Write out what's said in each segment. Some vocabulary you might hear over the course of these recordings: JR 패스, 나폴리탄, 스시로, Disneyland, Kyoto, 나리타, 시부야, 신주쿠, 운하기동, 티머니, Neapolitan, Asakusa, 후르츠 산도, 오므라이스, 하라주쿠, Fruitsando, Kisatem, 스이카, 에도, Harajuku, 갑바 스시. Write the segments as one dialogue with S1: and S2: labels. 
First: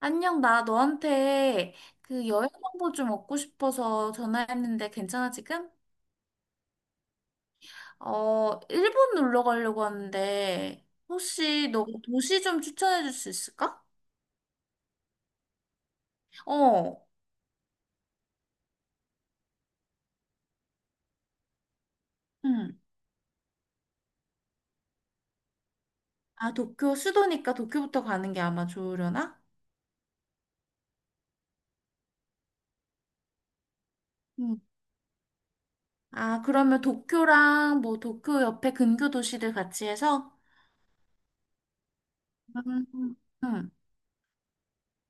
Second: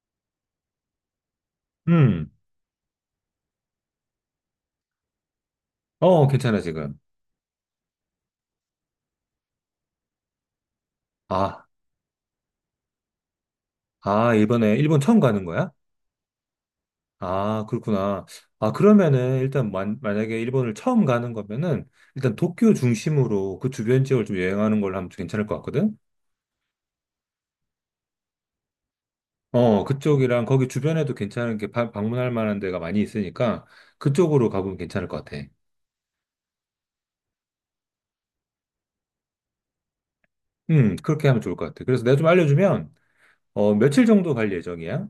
S1: 안녕, 나 너한테 그
S2: 음,
S1: 여행 정보 좀 얻고 싶어서 전화했는데 괜찮아, 지금?
S2: 어, 괜찮아, 지금.
S1: 어, 일본 놀러 가려고 하는데
S2: 아,
S1: 혹시 너 도시 좀 추천해 줄 수 있을까?
S2: 아, 이번에 일본 처음 가는 거야?
S1: 어,
S2: 아, 그렇구나. 아, 그러면은, 일단, 만약에 일본을 처음 가는 거면은, 일단 도쿄
S1: 응.
S2: 중심으로 그 주변 지역을 좀 여행하는 걸로 하면 좀 괜찮을 것 같거든?
S1: 아, 도쿄, 수도니까 도쿄부터 가는 게 아마 좋으려나?
S2: 어, 그쪽이랑 거기 주변에도 괜찮은 게 방문할 만한 데가 많이 있으니까, 그쪽으로
S1: 응.
S2: 가보면 괜찮을 것 같아.
S1: 아, 그러면 도쿄랑 뭐 도쿄 옆에 근교 도시들 같이 해서?
S2: 그렇게 하면 좋을 것 같아. 그래서 내가 좀 알려주면,
S1: 음, 응.
S2: 어, 며칠 정도 갈 예정이야?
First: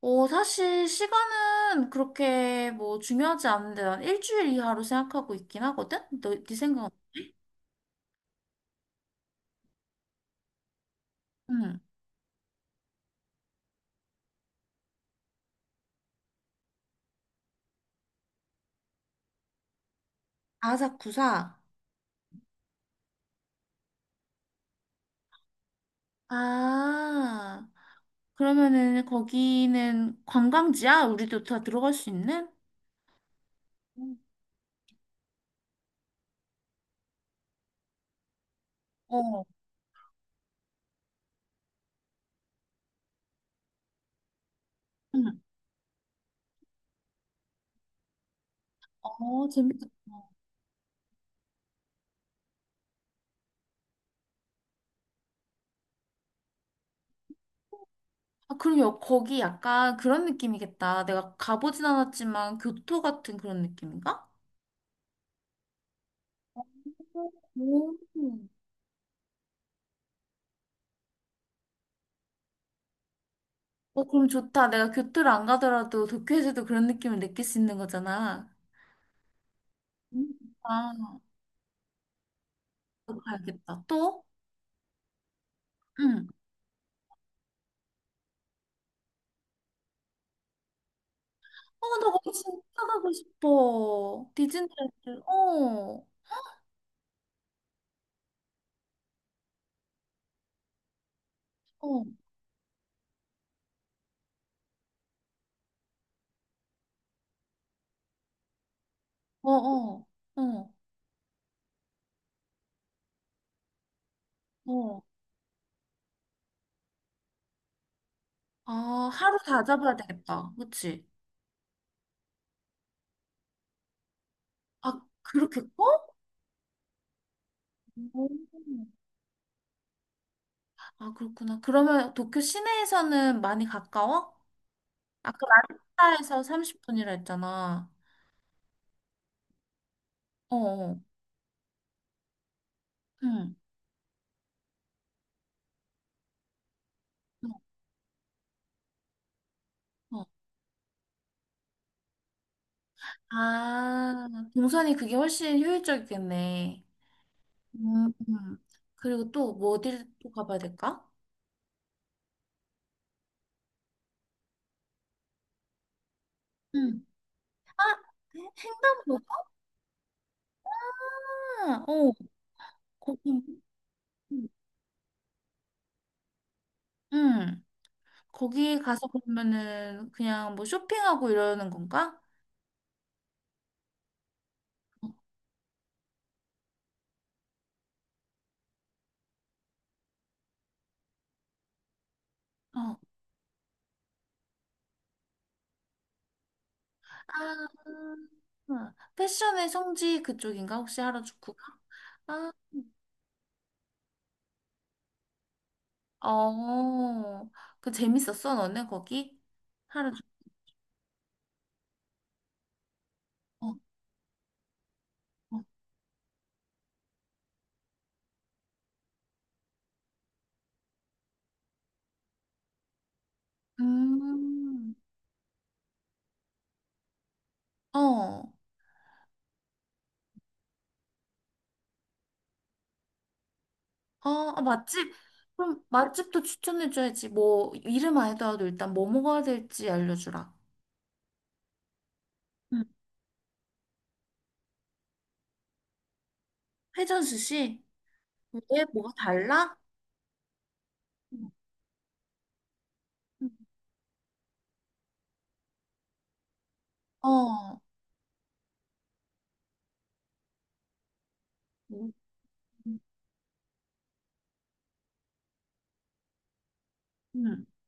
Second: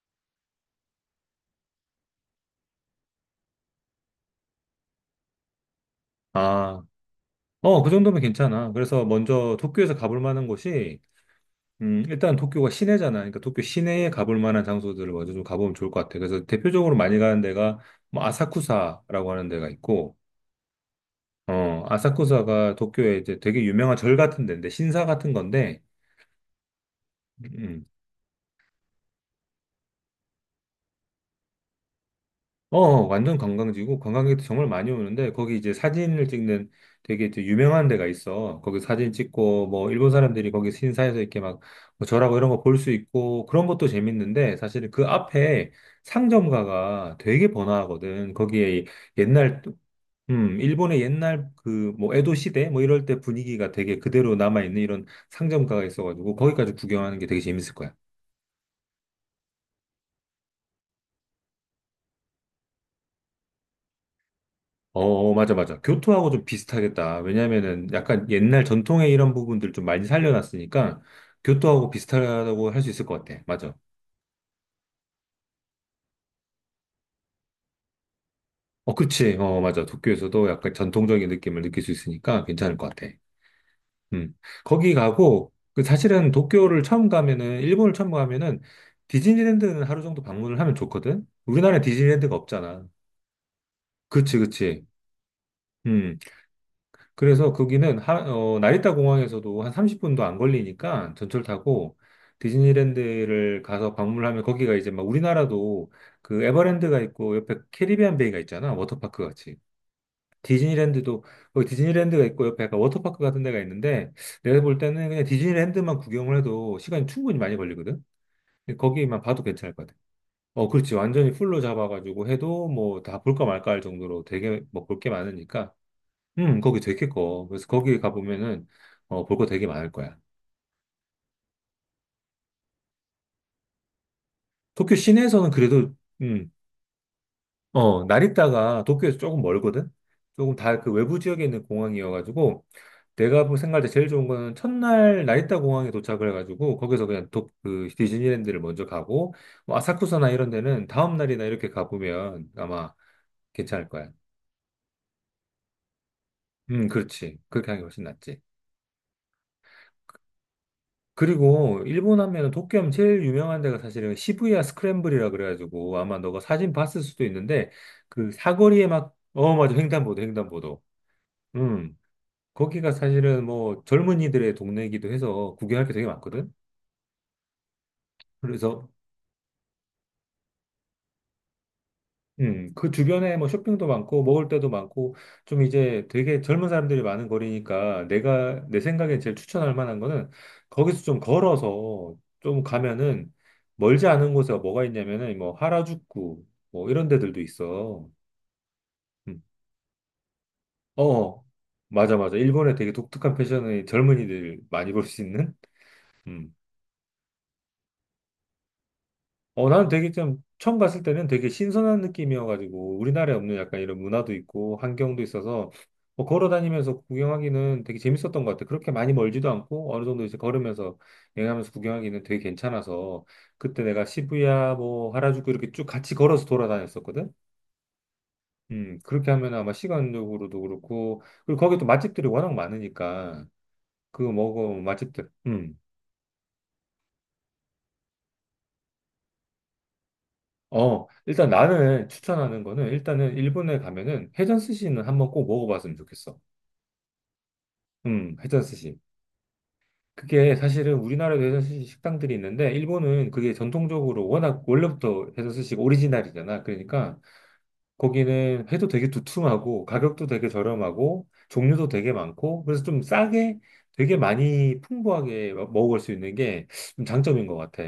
S1: 어, 사실 시간은 그렇게 뭐 중요하지 않은데 난 일주일 이하로 생각하고 있긴 하거든? 네
S2: 아,
S1: 생각은?
S2: 어, 그 정도면 괜찮아. 그래서 먼저 도쿄에서 가볼 만한 곳이,
S1: 응.
S2: 일단 도쿄가 시내잖아. 그러니까 도쿄 시내에 가볼 만한 장소들을 먼저 좀 가보면 좋을 것 같아. 그래서 대표적으로 많이 가는 데가 뭐 아사쿠사라고 하는 데가 있고,
S1: 아사쿠사?
S2: 어, 아사쿠사가 도쿄에 이제 되게 유명한 절 같은 데인데, 신사 같은 건데,
S1: 아,
S2: 음,
S1: 그러면은 거기는 관광지야? 우리도 다 들어갈 수 있는?
S2: 어, 어, 완전 관광지고 관광객도 정말 많이 오는데 거기 이제 사진을 찍는 되게 이제 유명한 데가 있어. 거기 사진
S1: 음. 어,
S2: 찍고 뭐 일본 사람들이 거기 신사에서 이렇게 막뭐 절하고 이런 거 볼 수 있고 그런 것도 재밌는데 사실 그
S1: 응.
S2: 앞에 상점가가 되게 번화하거든. 거기에
S1: 어,
S2: 옛날
S1: 재밌겠다.
S2: 일본의 옛날 그 뭐 에도 시대 뭐 이럴 때 분위기가 되게 그대로 남아 있는 이런 상점가가 있어가지고 거기까지 구경하는 게 되게 재밌을 거야.
S1: 아, 그리고 거기 약간 그런 느낌이겠다. 내가 가보진 않았지만 교토 같은 그런 느낌인가?
S2: 어, 어, 맞아, 맞아. 교토하고 좀 비슷하겠다. 왜냐면은
S1: 오.
S2: 약간 옛날 전통의 이런 부분들 좀 많이 살려놨으니까 교토하고 비슷하다고 할 수 있을 것 같아. 맞아.
S1: 어, 그럼 좋다. 내가 교토를 안 가더라도 도쿄에서도 그런 느낌을 느낄 수 있는 거잖아.
S2: 어, 그치. 어, 맞아.
S1: 음.
S2: 도쿄에서도 약간
S1: 아,
S2: 전통적인 느낌을 느낄 수 있으니까 괜찮을 것 같아.
S1: 또 가야겠다. 또?
S2: 음. 거기 가고, 그
S1: 응.
S2: 사실은 도쿄를 처음 가면은, 일본을 처음 가면은 디즈니랜드는 하루 정도 방문을 하면 좋거든? 우리나라에
S1: 어, 나 거기
S2: 디즈니랜드가
S1: 진짜
S2: 없잖아.
S1: 가고 싶어.
S2: 그치, 그치.
S1: 디즈니랜드. 어,
S2: 음. 그래서 거기는 어, 나리타 공항에서도 한 30분도 안 걸리니까 전철 타고
S1: 어,
S2: 디즈니랜드를 가서 방문하면 거기가 이제 막 우리나라도 그 에버랜드가 있고 옆에 캐리비안 베이가 있잖아. 워터파크
S1: 어,
S2: 같이.
S1: 어, 어,
S2: 디즈니랜드도 거기 디즈니랜드가 있고 옆에 약간 워터파크 같은 데가 있는데 내가 볼
S1: 어.
S2: 때는 그냥 디즈니랜드만 구경을 해도 시간이 충분히 많이 걸리거든.
S1: 아,
S2: 근데 거기만
S1: 하루
S2: 봐도
S1: 다
S2: 괜찮을 것 같아.
S1: 잡아야 되겠다.
S2: 어, 그렇지.
S1: 그치?
S2: 완전히 풀로 잡아가지고 해도 뭐 다 볼까 말까 할 정도로 되게 뭐 볼
S1: 아,
S2: 게
S1: 그렇게
S2: 많으니까
S1: 커?
S2: 거기 되게 커. 그래서 거기
S1: 오.
S2: 가보면은, 어, 볼 거 되게 많을 거야.
S1: 아, 그렇구나. 그러면 도쿄 시내에서는 많이 가까워?
S2: 도쿄
S1: 아까
S2: 시내에서는 그래도,
S1: 라니타에서
S2: 음,
S1: 30분이라 했잖아.
S2: 어, 나리타가 도쿄에서 조금 멀거든? 조금
S1: 어,
S2: 다 그
S1: 어.
S2: 외부 지역에 있는 공항이어가지고, 내가
S1: 응.
S2: 볼 생각할 때 제일 좋은 거는 첫날 나리타 공항에 도착을 해가지고, 거기서 그냥
S1: 어.
S2: 그 디즈니랜드를 먼저 가고, 뭐
S1: 어.
S2: 아사쿠사나 이런 데는 다음날이나 이렇게 가보면 아마 괜찮을 거야.
S1: 아, 동선이 그게 훨씬 효율적이겠네.
S2: 그렇지. 그렇게 하는 게 훨씬
S1: 음,
S2: 낫지.
S1: 음. 그리고 또 뭐어를또 가봐야 될까?
S2: 그리고 일본 하면은 도쿄 하면 제일 유명한 데가 사실은 시부야 스크램블이라 그래가지고 아마 너가 사진 봤을
S1: 응,
S2: 수도 있는데 그 사거리에 막
S1: 횡단보도가,
S2: 어 맞아 횡단보도. 음.
S1: 어,
S2: 거기가
S1: 거기,
S2: 사실은 뭐 젊은이들의 동네이기도 해서 구경할 게 되게 많거든.
S1: 응, 거기
S2: 그래서
S1: 가서 그러면은 그냥 뭐 쇼핑하고 이러는 건가?
S2: 그 주변에 뭐 쇼핑도 많고 먹을 데도 많고 좀 이제 되게 젊은 사람들이 많은 거리니까 내가 내 생각에 제일 추천할 만한 거는 거기서 좀 걸어서 좀
S1: 어,
S2: 가면은 멀지 않은 곳에 뭐가 있냐면은 뭐 하라주쿠 뭐 이런 데들도 있어.
S1: 아,
S2: 음.
S1: 패션의 성지 그쪽인가? 혹시
S2: 어,
S1: 하라주쿠가?
S2: 맞아, 맞아.
S1: 아,
S2: 일본에 되게 독특한 패션의 젊은이들 많이 볼 수 있는. 음.
S1: 어, 그 재밌었어, 너네 거기?
S2: 어, 나는 되게
S1: 하라주쿠.
S2: 좀 처음 갔을 때는 되게 신선한 느낌이어가지고 우리나라에 없는
S1: 어,
S2: 약간 이런 문화도 있고 환경도
S1: 어.
S2: 있어서 뭐 걸어 다니면서 구경하기는 되게 재밌었던 것 같아. 그렇게 많이 멀지도 않고 어느 정도 이제 걸으면서 여행하면서 구경하기는 되게 괜찮아서 그때 내가 시부야
S1: 음,
S2: 뭐 하라주쿠 이렇게 쭉 같이 걸어서 돌아다녔었거든.
S1: 어.
S2: 그렇게 하면 아마 시간적으로도 그렇고 그리고 거기 또 맛집들이 워낙 많으니까 그거
S1: 어, 아,
S2: 먹어
S1: 맛집?
S2: 맛집들. 음.
S1: 그럼 맛집도 추천해줘야지. 뭐, 이름 해더라도 일단 뭐 먹어야 될지 알려주라.
S2: 어, 일단 나는 추천하는
S1: 응.
S2: 거는 일단은 일본에 가면은 회전 스시는 한번 꼭 먹어봤으면 좋겠어.
S1: 회전 스시?
S2: 회전
S1: 왜?
S2: 스시.
S1: 뭐가 달라?
S2: 그게 사실은 우리나라도
S1: 응.
S2: 회전 스시 식당들이 있는데 일본은 그게 전통적으로 워낙 원래부터 회전 스시가 오리지널이잖아. 그러니까
S1: 어,
S2: 거기는 회도 되게 두툼하고 가격도 되게 저렴하고 종류도
S1: 음,
S2: 되게 많고 그래서
S1: 응.
S2: 좀 싸게 되게 많이 풍부하게 먹을 수 있는 게 좀 장점인 것
S1: 응.
S2: 같아.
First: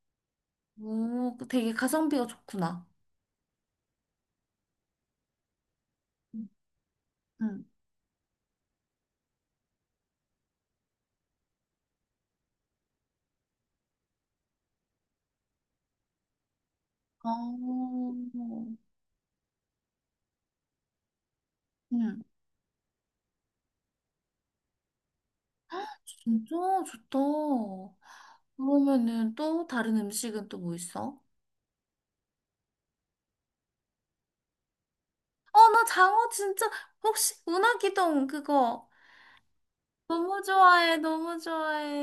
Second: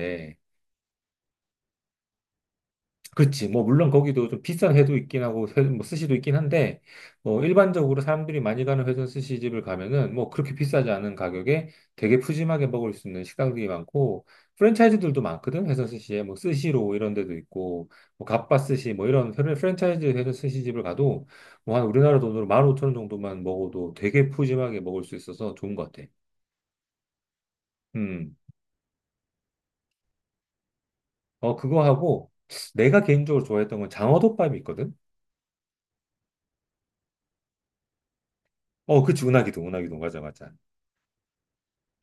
S1: 오, 그 되게 가성비가 좋구나.
S2: 그렇지. 뭐, 물론 거기도 좀 비싼 회도 있긴 하고, 회, 뭐, 스시도 있긴
S1: 응.
S2: 한데, 뭐,
S1: 응.
S2: 일반적으로 사람들이 많이 가는 회전 스시집을 가면은, 뭐, 그렇게 비싸지 않은 가격에 되게 푸짐하게 먹을 수 있는 식당들이 많고, 프랜차이즈들도 많거든, 회전 스시에. 뭐, 스시로 이런 데도 있고,
S1: 어,
S2: 뭐, 갑바 스시, 뭐, 이런 프랜차이즈 회전 스시집을 가도, 뭐, 한 우리나라
S1: 응.
S2: 돈으로 15,000원 정도만 먹어도 되게 푸짐하게 먹을 수 있어서 좋은 것 같아.
S1: 진짜 좋다.
S2: 음.
S1: 그러면은 또 다른 음식은 또 뭐 있어?
S2: 어, 그거 하고, 내가 개인적으로 좋아했던 건 장어덮밥이 있거든?
S1: 어, 나 장어 진짜, 혹시 운하기동 그거
S2: 어, 그치, 운하기동. 맞아,
S1: 너무
S2: 맞아.
S1: 좋아해, 너무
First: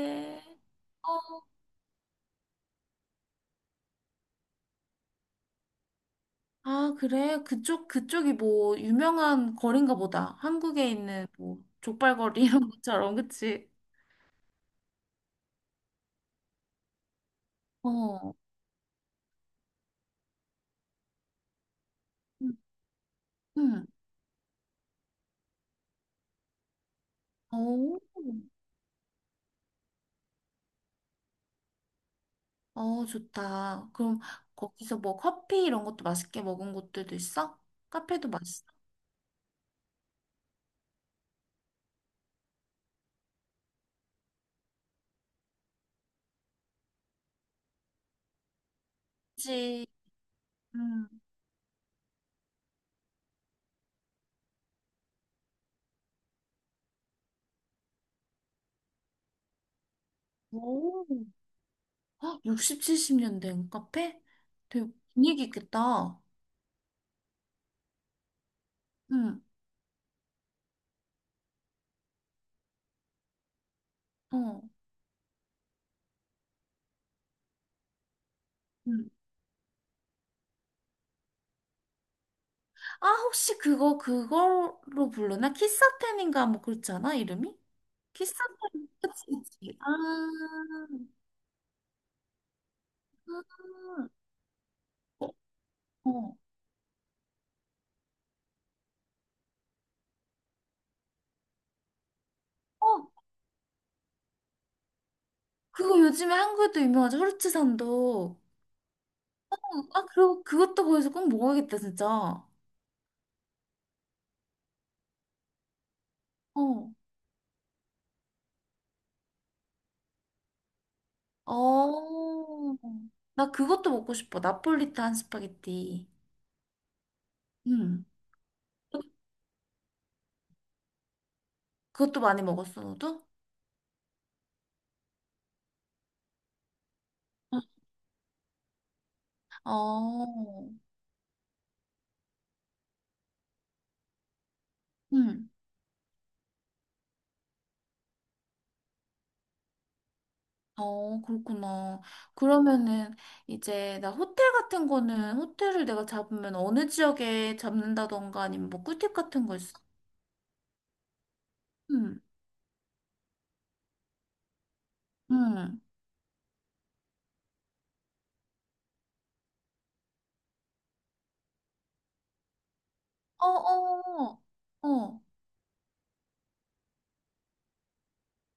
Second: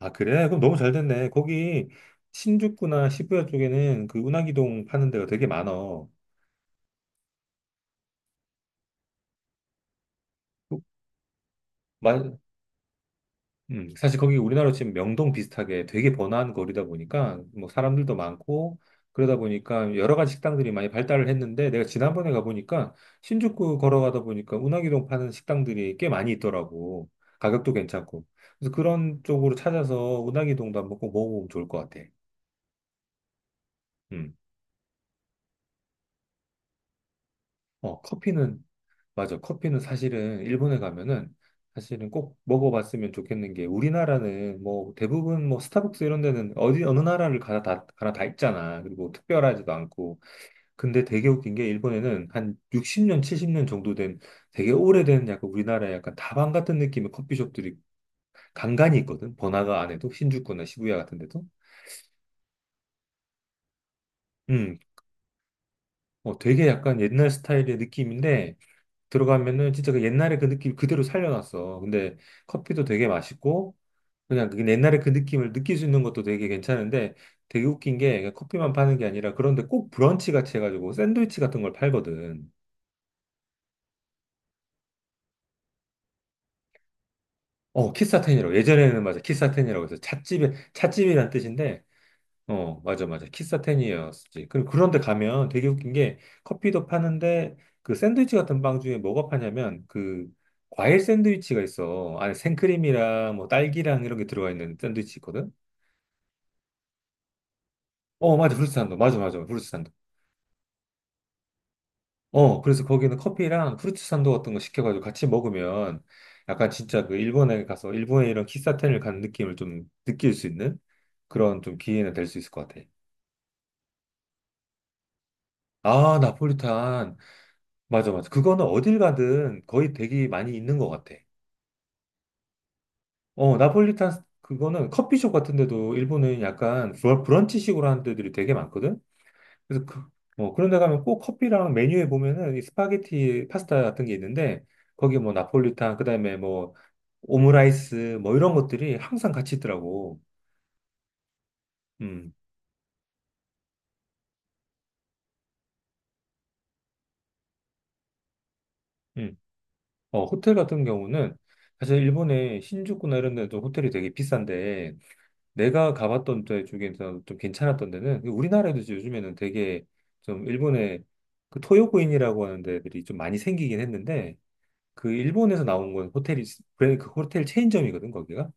S2: 아, 그래? 그럼 너무 잘 됐네.
S1: 어.
S2: 거기 신주쿠나 시부야 쪽에는 그 운하기동 파는 데가 되게 많어.
S1: 아, 그래? 그쪽이 뭐, 유명한 거리인가 보다. 한국에 있는 뭐,
S2: 마,
S1: 족발거리 이런 것처럼, 그치?
S2: 사실 거기 우리나라로 치면 명동 비슷하게 되게 번화한 거리다 보니까 뭐 사람들도
S1: 어.
S2: 많고 그러다 보니까 여러 가지 식당들이 많이 발달을 했는데 내가 지난번에
S1: 응.
S2: 가보니까 신주쿠
S1: 응.
S2: 걸어가다 보니까 운하기동 파는 식당들이 꽤 많이 있더라고. 가격도
S1: 어,
S2: 괜찮고. 그래서 그런 쪽으로 찾아서 운하기동도 한번 꼭 먹어보면 좋을 것 같아.
S1: 어, 좋다. 그럼
S2: 음.
S1: 거기서 뭐 커피 이런 것도 맛있게 먹은 곳들도 있어?
S2: 어,
S1: 카페도
S2: 커피는
S1: 맛있어?
S2: 맞아. 커피는 사실은 일본에 가면은 사실은 꼭 먹어봤으면 좋겠는 게 우리나라는 뭐 대부분 뭐 스타벅스 이런 데는 어디 어느 나라를 가나 다 가나 다 있잖아. 그리고 특별하지도
S1: 그치.
S2: 않고. 근데
S1: 응.
S2: 되게 웃긴 게 일본에는 한 60년, 70년 정도 된 되게 오래된 약간 우리나라의 약간 다방 같은 느낌의 커피숍들이 간간이 있거든. 번화가 안에도 신주쿠나 시부야
S1: 오.
S2: 같은 데도.
S1: 헉, 60, 70년 된 카페?
S2: 음.
S1: 되게 분위기 있겠다.
S2: 어, 되게 약간 옛날 스타일의 느낌인데
S1: 응.
S2: 들어가면은 진짜 그 옛날의 그 느낌 그대로 살려놨어. 근데 커피도 되게 맛있고 그냥
S1: 어.
S2: 그 옛날에 그 느낌을 느낄 수 있는 것도 되게 괜찮은데 되게 웃긴 게 커피만 파는 게
S1: 응.
S2: 아니라 그런데 꼭 브런치 같이 해가지고 샌드위치 같은 걸 팔거든.
S1: 아, 그걸로 부르나? 키사템인가? 뭐 그렇지 않아? 이름이?
S2: 어,
S1: 키사템.
S2: 키사텐이라고. 예전에는 맞아.
S1: 그치, 그치.
S2: 키사텐이라고
S1: 아,
S2: 해서 찻집에,
S1: 아.
S2: 찻집이란 뜻인데, 어, 맞아, 맞아. 키사텐이었지. 그런데
S1: 어,
S2: 가면 되게 웃긴 게
S1: 어.
S2: 커피도 파는데 그 샌드위치 같은 빵 중에 뭐가 파냐면 그 과일 샌드위치가 있어. 안에
S1: 어,
S2: 생크림이랑 뭐 딸기랑 이런 게 들어가 있는 샌드위치 있거든.
S1: 그거 요즘에 한국에도 유명하죠.
S2: 어,
S1: 후르츠산도.
S2: 맞아. 후르츠 산도. 맞아, 맞아. 후르츠 산도.
S1: 아, 그리고 그것도 거기서 꼭 먹어야겠다, 진짜. 어.
S2: 어, 그래서 거기는 커피랑 프루츠 산도 같은 거 시켜가지고 같이 먹으면 약간 진짜 그 일본에 가서 일본의 이런 키사텐을 간 느낌을 좀 느낄 수 있는 그런 좀 기회는 될 수 있을 것
S1: 어.
S2: 같아.
S1: 나 그것도 먹고 싶어. 나폴리탄 스파게티.
S2: 아, 나폴리탄.
S1: 응.
S2: 맞아, 맞아. 그거는 어딜 가든 거의 되게 많이 있는 것 같아.
S1: 그것도 많이 먹었어, 너도?
S2: 어, 나폴리탄 그거는 커피숍 같은 데도 일본은 약간
S1: 응.
S2: 브런치식으로 하는 데들이 되게 많거든? 그래서 그,
S1: 어.
S2: 뭐 그런 데 가면 꼭 커피랑 메뉴에 보면은 이 스파게티 파스타 같은 게 있는데 거기 뭐
S1: 응.
S2: 나폴리탄 그다음에 뭐 오므라이스 뭐 이런 것들이 항상 같이 있더라고.
S1: 어, 그렇구나.
S2: 음.
S1: 그러면은 이제 나 호텔 같은 거는 호텔을 내가 잡으면 어느 지역에 잡는다던가 아니면 뭐 꿀팁
S2: 음.
S1: 같은 거 있어?
S2: 어, 호텔 같은 경우는 사실
S1: 응,
S2: 일본의 신주쿠나 이런 데도 호텔이 되게 비싼데
S1: 응.
S2: 내가 가봤던 데 중에서 좀 괜찮았던 데는 그 우리나라에도 이제 요즘에는 되게 좀 일본의 그 토요코인이라고 하는 데들이 좀 많이
S1: 어,
S2: 생기긴 했는데
S1: 어,
S2: 그
S1: 어.
S2: 일본에서 나온 건 호텔이 브랜드 그 호텔 체인점이거든 거기가.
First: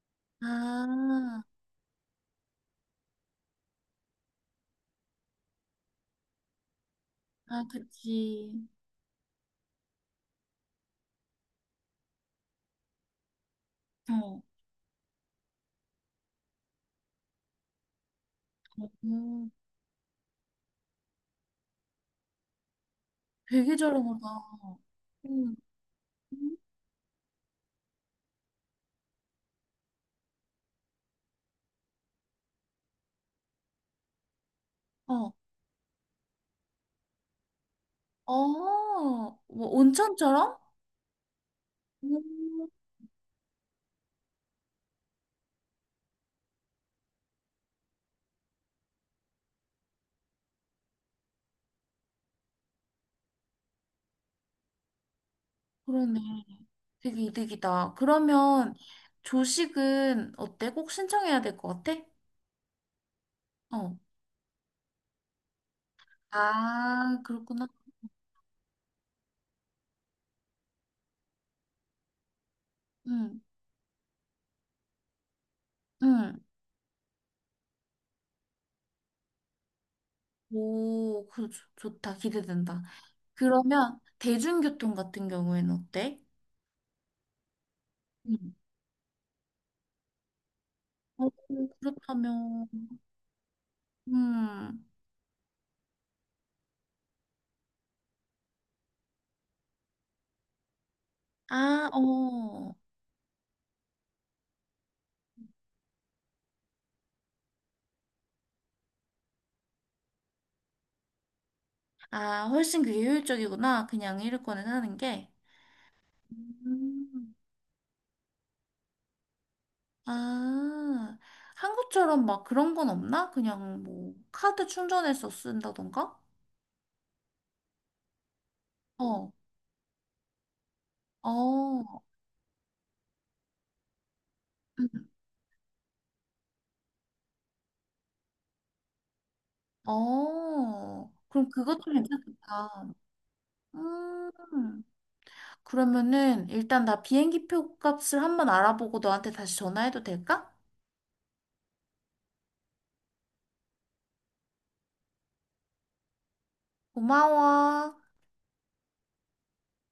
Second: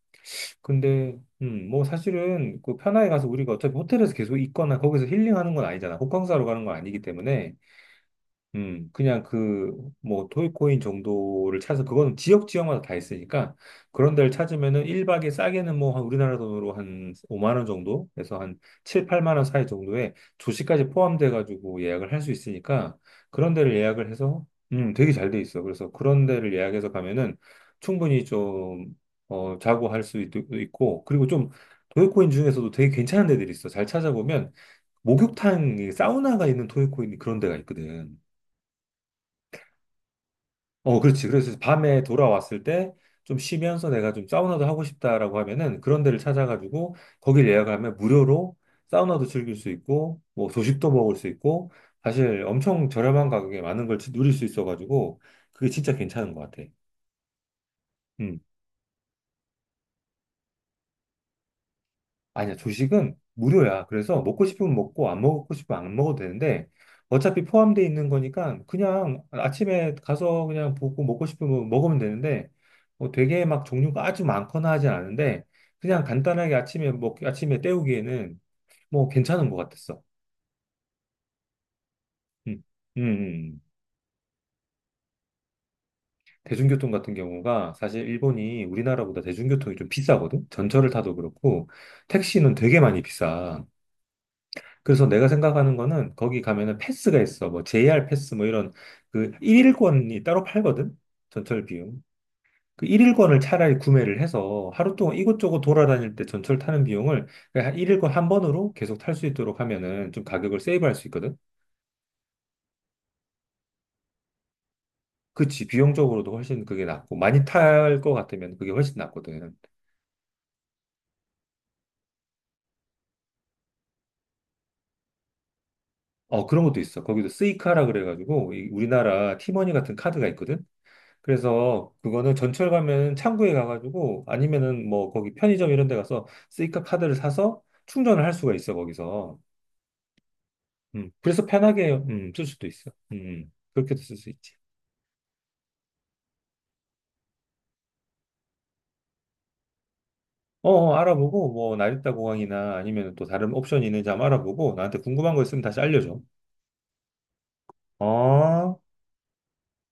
S2: 근데
S1: 아,
S2: 뭐 사실은 그 편하게 가서 우리가 어차피 호텔에서 계속 있거나 거기서 힐링하는 건 아니잖아. 호캉스하러 가는 건 아니기 때문에
S1: 아, 그치.
S2: 그냥 그, 뭐, 토이코인 정도를 찾아서, 그거는 지역 지역마다 다 있으니까, 그런 데를
S1: 어,
S2: 찾으면은 1박에 싸게는 뭐, 한 우리나라 돈으로 한 5만 원 정도? 그래서 한 7, 8만 원
S1: 어.
S2: 사이 정도에 조식까지 포함돼가지고 예약을 할 수 있으니까, 그런 데를
S1: 되게
S2: 예약을
S1: 저렴하다.
S2: 해서, 되게 잘 돼
S1: 응,
S2: 있어. 그래서 그런 데를
S1: 응.
S2: 예약해서 가면은 충분히 좀, 어, 자고 할 수 있고, 그리고 좀, 토이코인 중에서도 되게 괜찮은 데들이 있어. 잘 찾아보면,
S1: 어,
S2: 목욕탕, 사우나가 있는 토이코인 그런 데가 있거든.
S1: 어, 뭐 온천처럼?
S2: 어, 그렇지. 그래서 밤에 돌아왔을
S1: 음,
S2: 때 좀 쉬면서 내가 좀 사우나도 하고 싶다라고 하면은 그런 데를 찾아가지고 거길 예약하면 무료로 사우나도 즐길 수 있고 뭐 조식도 먹을 수 있고 사실 엄청 저렴한 가격에 많은 걸 누릴 수 있어가지고 그게 진짜
S1: 그러네.
S2: 괜찮은 것 같아.
S1: 되게 이득이다.
S2: 음.
S1: 그러면 조식은 어때? 꼭 신청해야 될 것 같아?
S2: 아니야, 조식은 무료야.
S1: 어.
S2: 그래서 먹고 싶으면 먹고 안 먹고 싶으면 안 먹어도 되는데
S1: 아,
S2: 어차피
S1: 그렇구나.
S2: 포함되어 있는 거니까 그냥 아침에 가서 그냥 보고 먹고 싶으면 먹으면 되는데 뭐
S1: 응,
S2: 되게 막 종류가 아주 많거나 하진 않은데 그냥
S1: 응.
S2: 간단하게 아침에 먹 아침에 때우기에는 뭐 괜찮은 것 같았어.
S1: 오, 좋다.
S2: 음,
S1: 기대된다.
S2: 음, 음. 음.
S1: 그러면 대중교통 같은 경우에는 어때?
S2: 대중교통 같은 경우가 사실
S1: 응.
S2: 일본이 우리나라보다 대중교통이 좀 비싸거든. 전철을 타도
S1: 어,
S2: 그렇고 택시는
S1: 그렇다면,
S2: 되게 많이 비싸.
S1: 음.
S2: 그래서 내가 생각하는 거는 거기 가면은 패스가 있어. 뭐 JR 패스 뭐 이런 그 일일권이 따로 팔거든. 전철
S1: 아,
S2: 비용.
S1: 어.
S2: 그 일일권을 차라리 구매를 해서 하루 동안 이곳저곳 돌아다닐 때 전철 타는 비용을 그냥 일일권 한 번으로 계속 탈 수 있도록 하면은 좀 가격을 세이브할 수 있거든.
S1: 아, 훨씬 그게 효율적이구나. 그냥 이륙권에 사는 게.
S2: 그치. 비용적으로도 훨씬 그게 낫고
S1: 음.
S2: 많이 탈 것 같으면 그게 훨씬 낫거든.
S1: 아, 한국처럼 막 그런 건 없나? 그냥 뭐, 카드 충전해서 쓴다던가?
S2: 어, 그런 것도 있어. 거기도 스이카라 그래가지고 이
S1: 어,
S2: 우리나라 티머니 같은 카드가 있거든.
S1: 어.
S2: 그래서 그거는 전철 가면 창구에 가가지고 아니면은 뭐 거기 편의점 이런 데 가서 스이카 카드를 사서 충전을 할 수가 있어 거기서. 음.
S1: 어,
S2: 그래서
S1: 그럼
S2: 편하게
S1: 그것도
S2: 쓸 수도
S1: 괜찮겠다.
S2: 있어. 음. 음. 그렇게도 쓸 수 있지.
S1: 음, 그러면은 일단 나 비행기 표 값을 한번 알아보고 너한테 다시 전화해도 될까?
S2: 어, 어, 알아보고 뭐 나리타 공항이나 아니면 또 다른 옵션이 있는지 한번 알아보고 나한테 궁금한 거 있으면 다시 알려줘.
S1: 고마워.
S2: 어.